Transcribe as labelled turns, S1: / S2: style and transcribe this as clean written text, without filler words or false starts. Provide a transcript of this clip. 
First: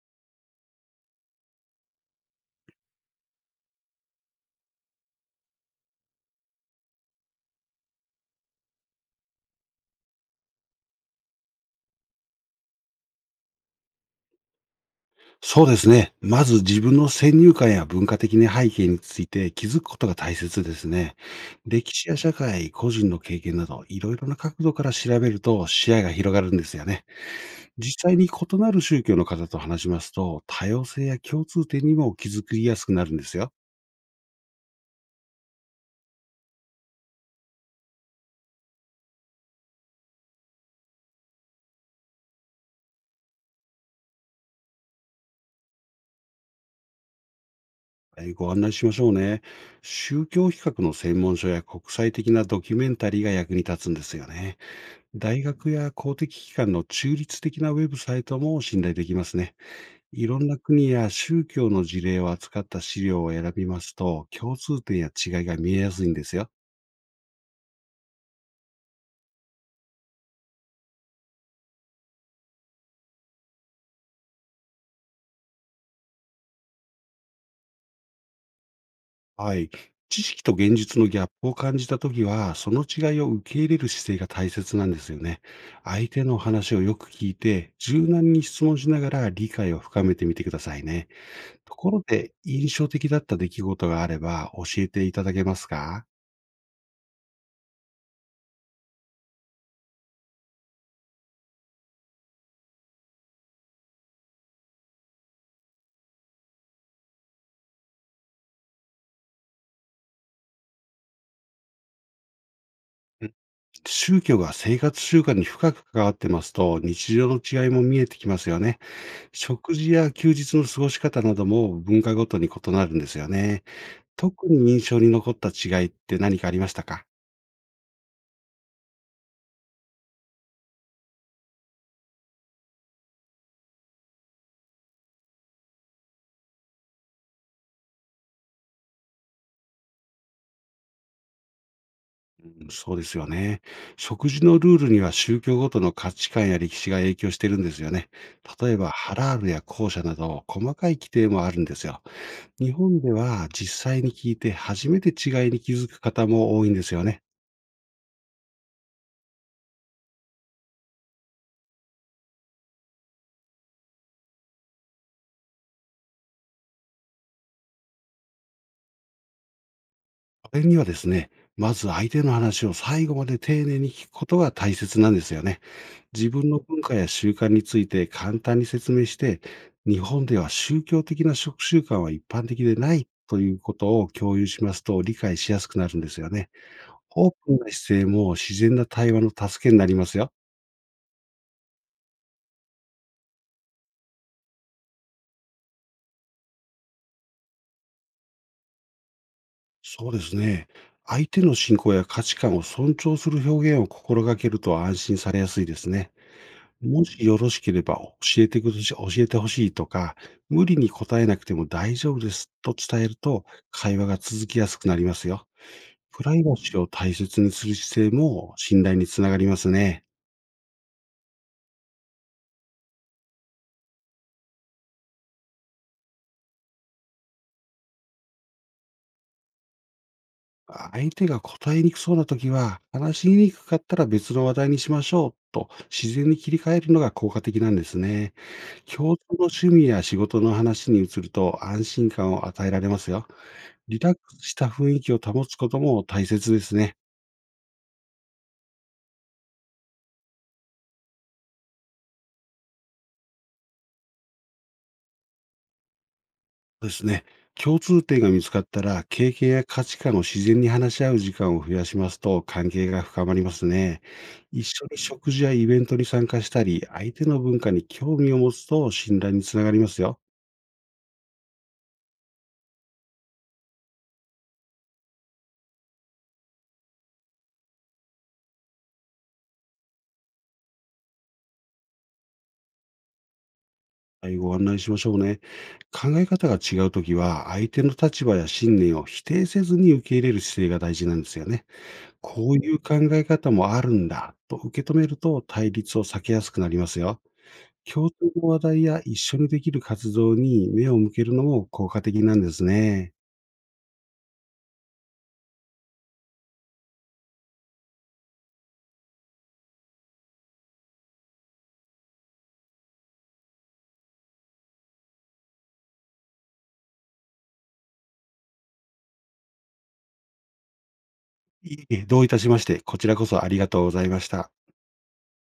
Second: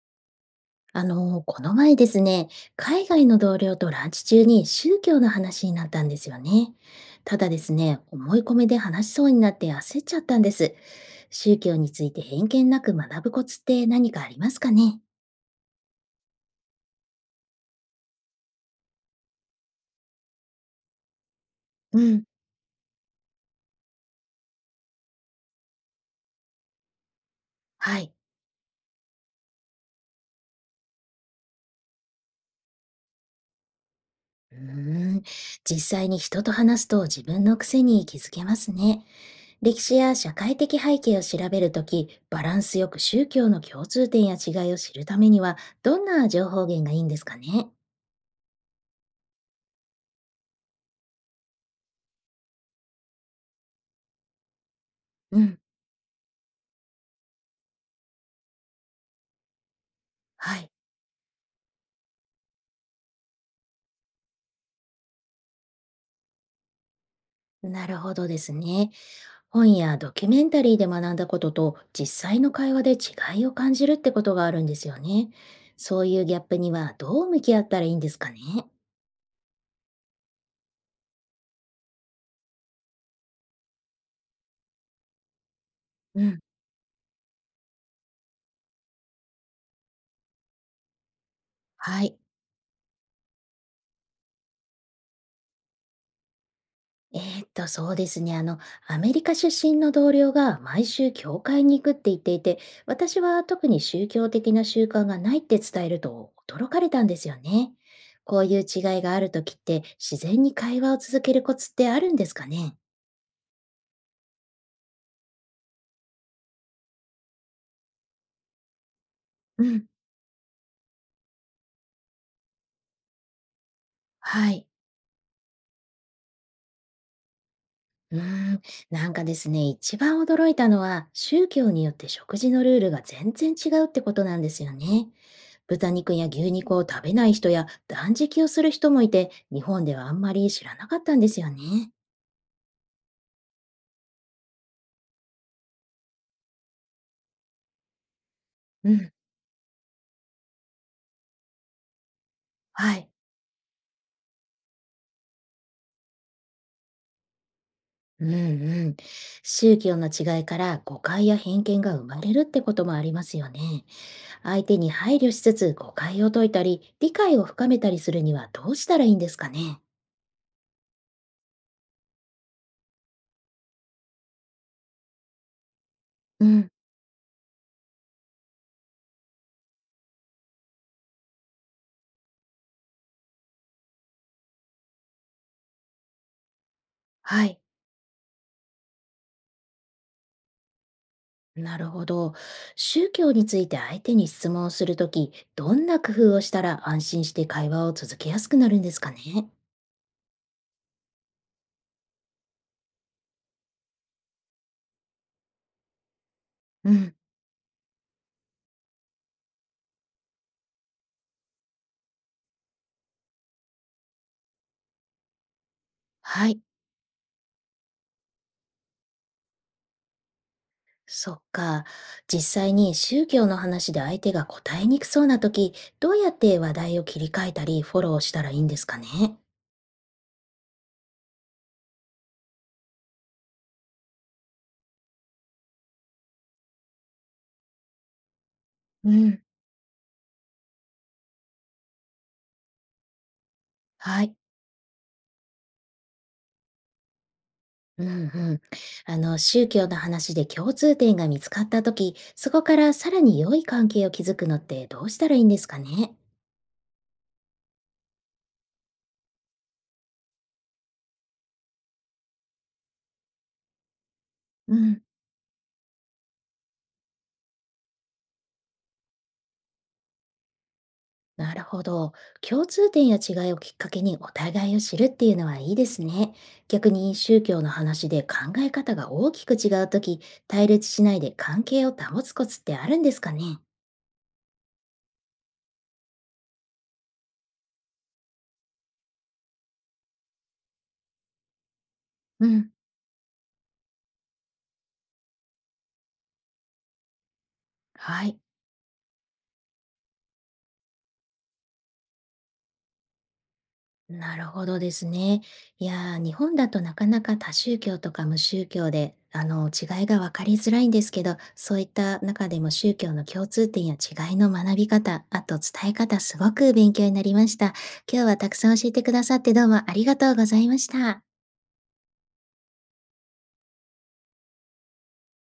S1: この前ですね、海外の同僚とランチ中に宗教の話になったんですよね。ただですね、思い込みで話しそうになって焦っちゃったんです。宗教について偏見なく学ぶコツって何かありますかね？
S2: そうですね。まず自分の先入観や文化的な背景について気づくことが大切ですね。歴
S1: う
S2: 史や
S1: ん、
S2: 社会、個人の経験など、いろいろな角度から調べると視野が広がるんですよね。
S1: は
S2: 実
S1: い。
S2: 際に異なる宗教の方と話しますと、多様性や共通点にも気づきやすくなるんですよ。
S1: うーん、実際に人と話すと自分の癖に気づけますね。歴史や社会的背景を調べるとき、バランスよく宗教の共通点や違いを知るためには、どんな情報源がいいんですかね？
S2: ご案内しましょうね。宗教比較の専門書や国際的なドキュメンタリーが役に立つんですよね。
S1: う
S2: 大
S1: ん。
S2: 学や公的機関の中立的なウェブサイトも信頼できますね。いろんな
S1: はい。
S2: 国や宗教の事例を扱った資料を選びますと、共通点や違いが見えやすいんですよ。
S1: なるほどですね。本やドキュメンタリーで学んだことと実際の会話で違いを感じるってことがあるんですよね。そういうギャップにはどう向き合ったらいいんですかね。
S2: はい。知識と現実のギャップを感じたときは、その違いを受け入れる姿勢が大切なんですよね。相
S1: う
S2: 手の
S1: ん、
S2: 話をよく聞いて、柔軟に質問しながら理解を深めてみてくださいね。ところ
S1: はい。
S2: で、印象的だった出来事があれば教えていただけますか？
S1: そうですね。アメリカ出身の同僚が毎週教会に行くって言っていて、私は特に宗教的な習慣がないって伝えると驚かれたんですよね。こういう違いがあるときって自然に会話を続けるコツってあるんですかね。
S2: うん。宗教が生活習慣に深く関わってますと、日常の違いも見えてきますよね。
S1: う
S2: 食
S1: ん、
S2: 事や休日の過ごし方なども文化ごとに異なるんですよね。特
S1: はい。
S2: に印象に残った違いって何かありましたか？
S1: うーん、なんかですね、一番驚いたのは、宗教によって食事のルールが全然違うってことなんですよね。豚肉や牛肉を食べない人や断食をする人もいて、日本ではあんまり知らなかったんですよね。
S2: うん、そうですよね。食事のルールには宗教ごとの価値観や歴史が影響してるんですよね。例えば、
S1: うん、
S2: ハラールや校舎など細かい規定もあるんですよ。日
S1: は
S2: 本
S1: い。
S2: では実際に聞いて初めて違いに気づく方も多いんですよね。
S1: うんうん。宗教の違いから誤解や偏見が生まれるってこともありますよね。相手に配慮しつつ誤解を解いたり、理解を深めたりするにはどうしたらいいんですかね。
S2: これにはですね、まず相手の話を最後まで丁寧に聞くことが大切なんですよね。自
S1: う
S2: 分の
S1: ん、
S2: 文化や習慣について簡単に説明して、日本では宗教的な食習慣は一般的でないということを共有しますと理解しやすくなるんですよね。オー
S1: は
S2: プン
S1: い。
S2: な姿勢も自然な対話の助けになりますよ。
S1: なるほど。宗教について相手に質問をするとき、どんな工夫をしたら安心して会話を続けやすくなるんですかね？
S2: そうですね。相手の信仰や価値観を尊重する表現を心がけると安心されやすいですね。
S1: う
S2: も
S1: ん。
S2: しよろしければ教えてくだし教えてほしいとか、無理に答えなくても大丈夫ですと伝えると、会話が続きやすくなりますよ。プライ
S1: は
S2: バ
S1: い。
S2: シーを大切にする姿勢も信頼につながりますね。
S1: そっか。実際に宗教の話で相手が答えにくそうなとき、どうやって話題を切り替えたりフォローしたらいいんですかね？
S2: 相手が答えにくそうな時は、話しにくかったら別の話題にしましょうと自然に切り替えるのが効果的なんですね。
S1: う
S2: 共通の
S1: ん。
S2: 趣味や仕事の話に移ると安心感を与えられますよ。リラック
S1: はい。
S2: スした雰囲気を保つことも大切ですね。
S1: うんうん。宗教の話で共通点が見つかったとき、そこからさらに良い関係を築くのってどうしたらいいんですかね？
S2: ですね。共通点が見つかったら、経験や価値観を自然に話し合う時間を増やしますと、関係が深まりますね。一
S1: う
S2: 緒に
S1: ん。
S2: 食事やイベントに参加したり、相手の文化に興味を持つと信頼につながりますよ。
S1: なるほど。共通点や違いをきっかけにお互いを知るっていうのはいいですね。逆に宗教の話で考え方が大きく違うとき、対立しないで関係を保つコツってあるんですかね？
S2: はい、ご案内しましょうね。考え方が違うときは、相手の立場や信念を否定せずに受け入れる姿勢が大事なんですよね。
S1: う
S2: こう
S1: ん。
S2: いう考え方もあるんだと受け止めると対立を避けやすくなりますよ。共通
S1: はい。
S2: の話題や一緒にできる活動に目を向けるのも効果的なんですね。
S1: なるほどですね。いやー、日本だとなかなか多宗教とか無宗教で、違いが分かりづらいんですけど、そういった中でも宗教の共通点や違いの学び方、あと伝え方、すごく勉強になりました。今日はたくさん教えてくださってどうもありがとうございました。
S2: いいえ、どういたしまして、こちらこそありがとうございました。